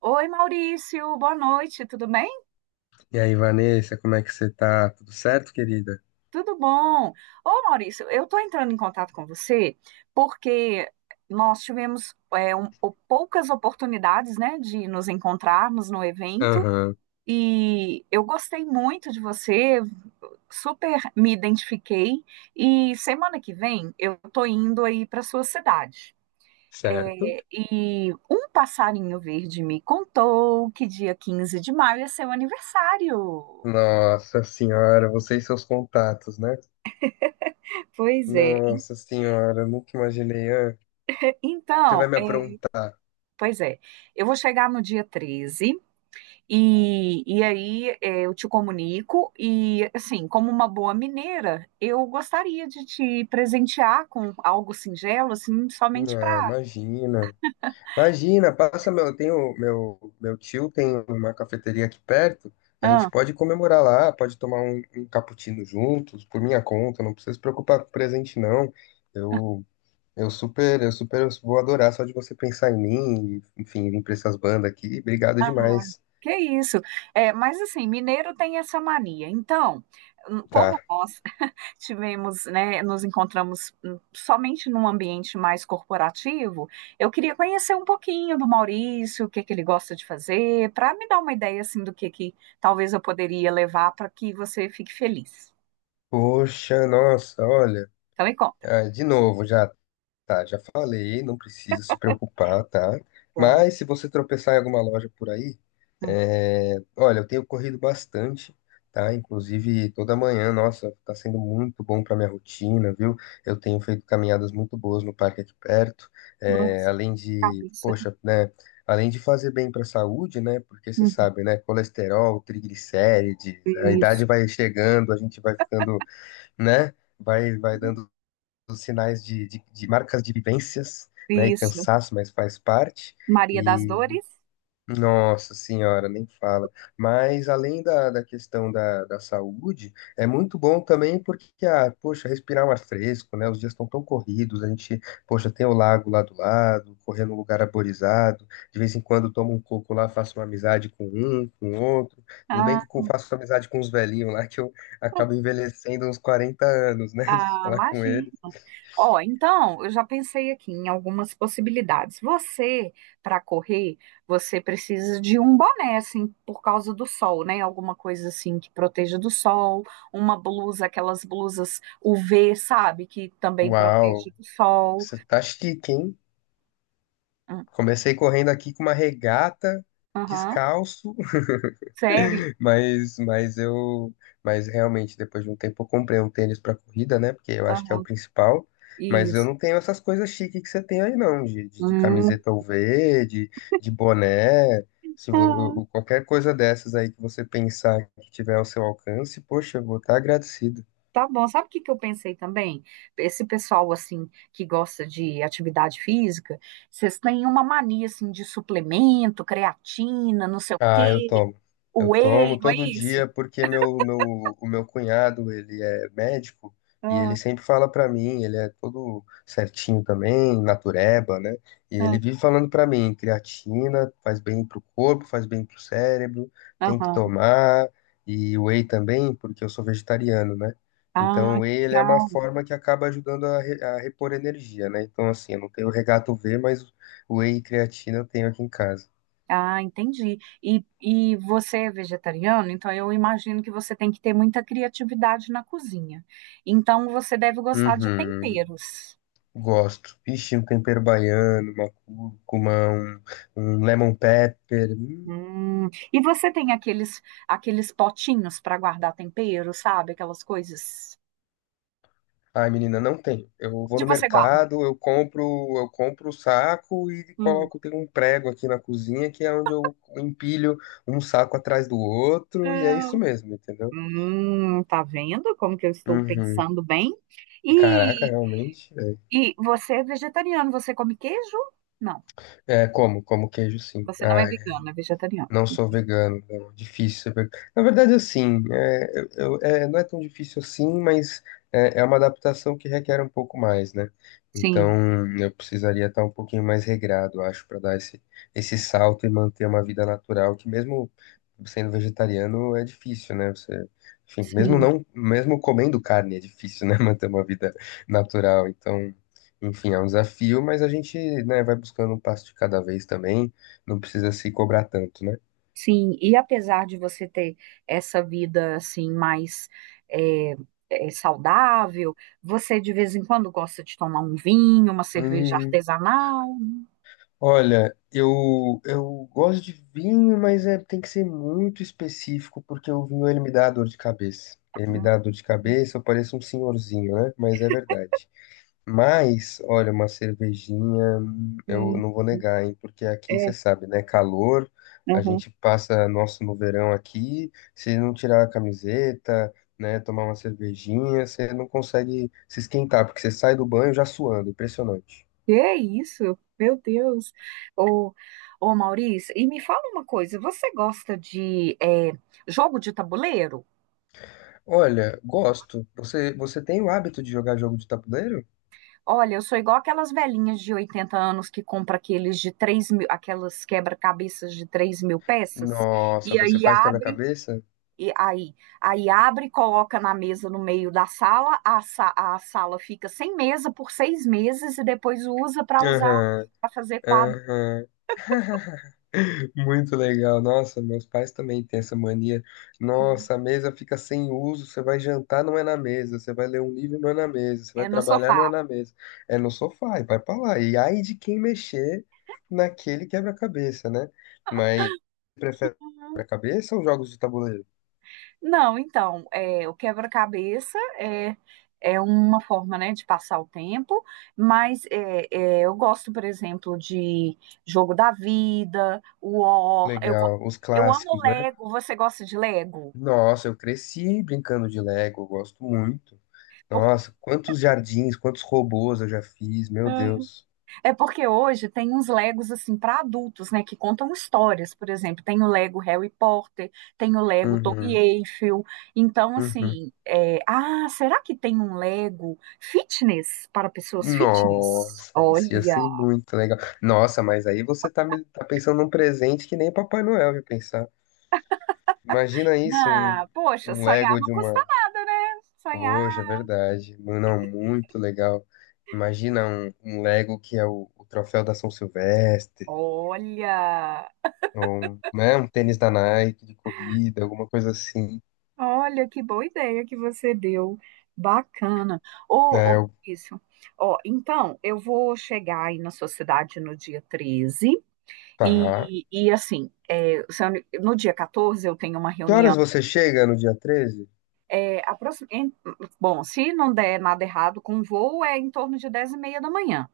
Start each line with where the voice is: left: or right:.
right: Oi, Maurício, boa noite, tudo bem?
left: E aí, Vanessa, como é que você tá? Tudo certo, querida?
right: Tudo bom? Ô, Maurício, eu estou entrando em contato com você porque nós tivemos poucas oportunidades, né, de nos encontrarmos no evento
left: Aham,
right: e eu gostei muito de você, super me identifiquei e semana que vem eu estou indo aí para sua cidade.
left: certo?
right: E um passarinho verde me contou que dia 15 de maio é seu aniversário.
left: Nossa senhora, você e seus contatos, né?
right: Pois é.
left: Nossa senhora, eu nunca imaginei. Ah, você vai
right: Então,
left: me aprontar.
right: pois é, eu vou chegar no dia 13 e aí eu te comunico e, assim, como uma boa mineira, eu gostaria de te presentear com algo singelo, assim, somente
left: Ah,
right: para...
left: imagina. Imagina, eu tenho meu meu tio tem uma cafeteria aqui perto. A gente
right: Ah,
left: pode comemorar lá, pode tomar um cappuccino juntos, por minha conta, não precisa se preocupar com presente não. Eu eu super vou adorar só de você pensar em mim e, enfim, vir pra essas bandas aqui. Obrigado
right: ah,
left: demais.
right: que isso? É, mas, assim, mineiro tem essa mania. Então, como
left: Tá.
right: nós tivemos, né, nos encontramos somente num ambiente mais corporativo, eu queria conhecer um pouquinho do Maurício, o que que ele gosta de fazer, para me dar uma ideia assim do que talvez eu poderia levar para que você fique feliz.
left: Poxa, nossa, olha.
right: Então me conta.
left: Ah, de novo já. Tá, já falei, não precisa se preocupar, tá?
right: Bom.
left: Mas se você tropeçar em alguma loja por aí,
right: Hum.
left: é, olha, eu tenho corrido bastante, tá? Inclusive toda manhã, nossa, tá sendo muito bom para minha rotina, viu? Eu tenho feito caminhadas muito boas no parque aqui perto, é,
right: Nossa,
left: além de,
right: cabeça.
left: poxa, né? Além de fazer bem para a saúde, né? Porque você
right: Uhum.
left: sabe, né? Colesterol, triglicérides, a idade
right: Isso.
left: vai chegando, a gente vai ficando, né? Vai dando os sinais de marcas de vivências, né? E
right: Isso.
left: cansaço, mas faz parte.
right: Maria das
left: E,
right: Dores?
left: nossa senhora, nem fala. Mas além da questão da saúde, é muito bom também porque, ah, poxa, respirar um ar fresco, né? Os dias estão tão corridos, a gente, poxa, tem o lago lá do lado, correr num lugar arborizado, de vez em quando tomo um coco lá, faço uma amizade com um, com outro. Tudo bem que
right: Ah,
left: eu faço amizade com os velhinhos lá, que eu acabo envelhecendo uns 40 anos, né? De
right: Ah,
left: falar com
right: imagino.
left: eles.
right: Ó, então, eu já pensei aqui em algumas possibilidades. Você, para correr, você precisa de um boné, assim, por causa do sol, né? Alguma coisa assim que proteja do sol, uma blusa, aquelas blusas UV, sabe? Que também protege
left: Uau!
right: do sol.
left: Você tá chique, hein?
right: Hum.
left: Comecei correndo aqui com uma regata,
right: Aham.
left: descalço,
right: Sério?
left: mas, mas eu, mas realmente depois de um tempo eu comprei um tênis para corrida, né? Porque eu acho que é o
right: Aham.
left: principal. Mas eu
right: Isso.
left: não tenho essas coisas chiques que você tem aí, não, de
right: Hum.
left: camiseta UV, de boné. Se vo-
right: Tá.
left: o- qualquer coisa dessas aí que você pensar que tiver ao seu alcance, poxa, eu vou estar agradecido.
right: Tá bom, sabe o que que eu pensei também? Esse pessoal, assim, que gosta de atividade física, vocês têm uma mania, assim, de suplemento, creatina, não sei o quê,
left: Ah, eu tomo. Eu
right: whey,
left: tomo
right: não é
left: todo
right: isso?
left: dia porque o meu cunhado, ele é médico e ele
right: Ah,
left: sempre fala pra mim, ele é todo certinho também, natureba, né? E
right: ah,
left: ele vive falando pra mim, creatina faz bem pro corpo, faz bem pro cérebro, tem que
right: aham.
left: tomar, e whey também, porque eu sou vegetariano, né?
right: Ah,
left: Então, o whey,
right: que
left: ele é uma
right: legal.
left: forma que acaba ajudando a, re- a repor energia, né? Então, assim, eu não tenho regato V, mas o whey e creatina eu tenho aqui em casa.
right: Ah, entendi. E você é vegetariano, então eu imagino que você tem que ter muita criatividade na cozinha. Então você deve gostar de
left: Uhum.
right: temperos.
left: Gosto. Ixi, um tempero baiano, uma cúrcuma, um, lemon pepper. Hum.
right: Hum. E você tem aqueles potinhos para guardar tempero, sabe? Aquelas coisas.
left: Ai, menina, não tem. Eu vou
right: Onde
left: no
right: você guarda?
left: mercado, eu compro o saco e
right: Hum.
left: coloco, tem um prego aqui na cozinha que é onde eu empilho um saco atrás do outro e é isso
right: Não.
left: mesmo, entendeu?
right: Tá vendo como que eu estou
left: Uhum.
right: pensando bem?
left: Caraca,
right: E,
left: realmente. É,
right: e você é vegetariano, você come queijo? Não,
left: É, como queijo, sim.
right: você não
left: Ah,
right: é vegano, é vegetariano.
left: não sou vegano, não. Difícil ser vegano. Na verdade, assim, é, é, não é tão difícil assim, mas é uma adaptação que requer um pouco mais, né?
right: Sim,
left: Então, eu precisaria estar um pouquinho mais regrado, acho, para dar esse, esse salto e manter uma vida natural, que mesmo sendo vegetariano é difícil, né? Você, enfim, mesmo
right: sim.
left: não, mesmo comendo carne é difícil, né? Manter uma vida natural. Então, enfim, é um desafio, mas a gente, né, vai buscando um passo de cada vez também. Não precisa se cobrar tanto, né?
right: Sim, e apesar de você ter essa vida assim mais é, saudável, você de vez em quando gosta de tomar um vinho, uma cerveja
left: Hum,
right: artesanal.
left: olha, eu gosto de vinho, mas é, tem que ser muito específico, porque o vinho ele me dá dor de cabeça. Ele me
right: Né?
left: dá dor de cabeça, eu pareço um senhorzinho, né? Mas é verdade. Mas, olha, uma cervejinha, eu
right: Hum.
left: não vou negar, hein? Porque aqui você
right: É.
left: sabe, né? Calor, a
right: Uhum.
left: gente passa nosso no verão aqui, se não tirar a camiseta, né? Tomar uma cervejinha, você não consegue se esquentar, porque você sai do banho já suando, impressionante.
right: Que é isso? Meu Deus. Ô, ô Maurício, e me fala uma coisa, você gosta de jogo de tabuleiro?
left: Olha, gosto. Você, você tem o hábito de jogar jogo de tabuleiro?
right: Olha, eu sou igual aquelas velhinhas de 80 anos que compra aqueles de 3 mil, aquelas quebra-cabeças de 3 mil peças,
left: Nossa,
right: e
left: você
right: aí
left: faz
right: abre,
left: quebra-cabeça?
right: e aí, aí abre, coloca na mesa no meio da sala, a sala fica sem mesa por 6 meses e depois usa para usar,
left: Aham,
right: para fazer quadro.
left: aham. Muito legal. Nossa, meus pais também têm essa mania.
right: Hum,
left: Nossa, a mesa fica sem uso. Você vai jantar, não é na mesa. Você vai ler um livro, não é na mesa. Você vai
right: é, no
left: trabalhar, não é
right: sofá.
left: na mesa. É no sofá, e vai pra lá. E ai de quem mexer naquele quebra-cabeça, né? Mas prefere quebra-cabeça ou jogos de tabuleiro?
right: Não, então, é, o quebra-cabeça é uma forma, né, de passar o tempo, mas eu gosto, por exemplo, de Jogo da Vida, War,
left: Legal, os
right: eu amo
left: clássicos, né?
right: Lego, você gosta de Lego?
left: Nossa, eu cresci brincando de Lego, eu gosto muito.
right: Por-
left: Nossa, quantos jardins, quantos robôs eu já fiz, meu Deus.
right: É porque hoje tem uns Legos assim para adultos, né, que contam histórias, por exemplo, tem o Lego Harry Potter, tem o Lego Torre
left: Uhum,
right: Eiffel. Então,
left: uhum.
right: assim, ah, será que tem um Lego fitness para pessoas fitness?
left: Nossa, isso ia
right: Olha,
left: ser muito legal. Nossa, mas aí você tá, tá pensando num presente que nem Papai Noel ia pensar. Imagina isso, um,
right: ah, poxa,
left: um
right: sonhar
left: Lego
right: não
left: de
right: custa
left: uma.
right: nada, né? Sonhar.
left: Poxa, é verdade. Não, muito legal. Imagina um Lego que é o troféu da São Silvestre.
right: Olha,
left: Ou, um, né, um tênis da Nike de corrida, alguma coisa assim.
right: olha que boa ideia que você deu. Bacana. Ô,
left: É,
right: ô,
left: eu,
right: Maurício, ó, então eu vou chegar aí na sua cidade no dia 13.
left: tá.
right: E assim, é, se eu- no dia 14 eu tenho uma
left: Que
right: reunião.
left: horas você chega no dia 13?
right: É, aproxi- em- Bom, se não der nada errado com o voo, é em torno de 10:30 da manhã.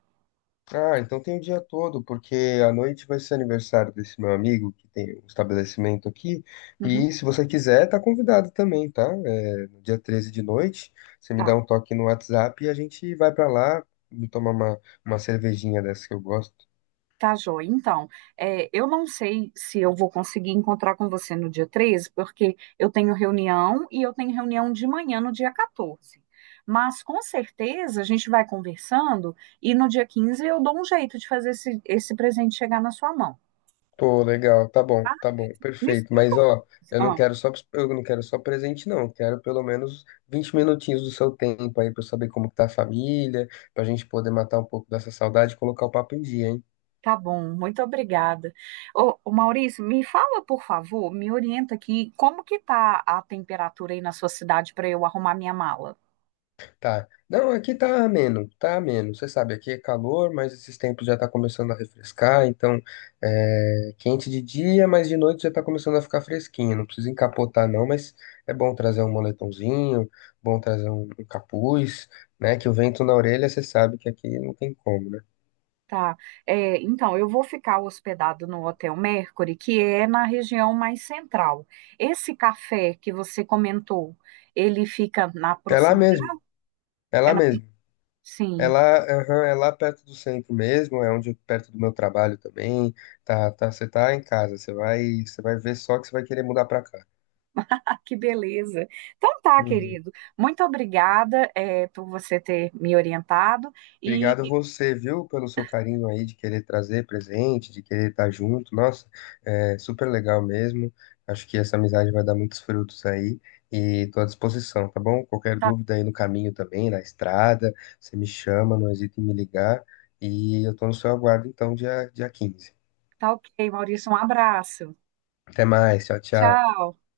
left: Ah, então tem o dia todo, porque à noite vai ser aniversário desse meu amigo que tem um estabelecimento aqui.
right: Uhum.
left: E se você quiser, tá convidado também, tá? É, no dia 13 de noite, você me
right: Tá,
left: dá um toque no WhatsApp e a gente vai pra lá me tomar uma cervejinha dessa que eu gosto.
right: tá, joia. Então, eu não sei se eu vou conseguir encontrar com você no dia 13, porque eu tenho reunião e eu tenho reunião de manhã no dia 14. Mas com certeza a gente vai conversando e no dia 15 eu dou um jeito de fazer esse presente chegar na sua mão.
left: Pô, legal, tá bom,
right: Me
left: perfeito.
right: explica.
left: Mas ó, eu não quero só presente não. Eu quero pelo menos 20 minutinhos do seu tempo aí pra eu saber como que tá a família, pra gente poder matar um pouco dessa saudade e colocar o papo em dia, hein?
right: Tá bom, muito obrigada. Ô, Maurício, me fala, por favor, me orienta aqui, como que tá a temperatura aí na sua cidade para eu arrumar minha mala?
left: Tá. Não, aqui tá ameno, tá ameno. Você sabe, aqui é calor, mas esses tempos já tá começando a refrescar, então é quente de dia, mas de noite já tá começando a ficar fresquinho. Não precisa encapotar não, mas é bom trazer um moletomzinho, bom trazer um, um capuz, né? Que o vento na orelha, você sabe que aqui não tem como, né?
right: Tá. É, então, eu vou ficar hospedado no Hotel Mercury, que é na região mais central. Esse café que você comentou, ele fica na
left: É lá
right: proximidade.
left: mesmo, é
right: é
left: lá
right: na-
left: mesmo. É
right: Sim,
left: lá, aham, é lá perto do centro mesmo, é onde perto do meu trabalho também. Tá, tá, você tá em casa, você vai ver só que você vai querer mudar pra cá.
right: ah, que beleza. Então tá,
left: Uhum.
right: querido. Muito obrigada, por você ter me orientado. E
left: Obrigado você, viu, pelo seu carinho aí de querer trazer presente, de querer estar junto. Nossa, é super legal mesmo. Acho que essa amizade vai dar muitos frutos aí e tô à disposição, tá bom? Qualquer
right: tá,
left: dúvida aí no caminho também, na estrada, você me chama, não hesite em me ligar. E eu tô no seu aguardo então, dia 15.
right: tá ok, Maurício. Um abraço.
left: Até mais, tchau, tchau.
right: Tchau.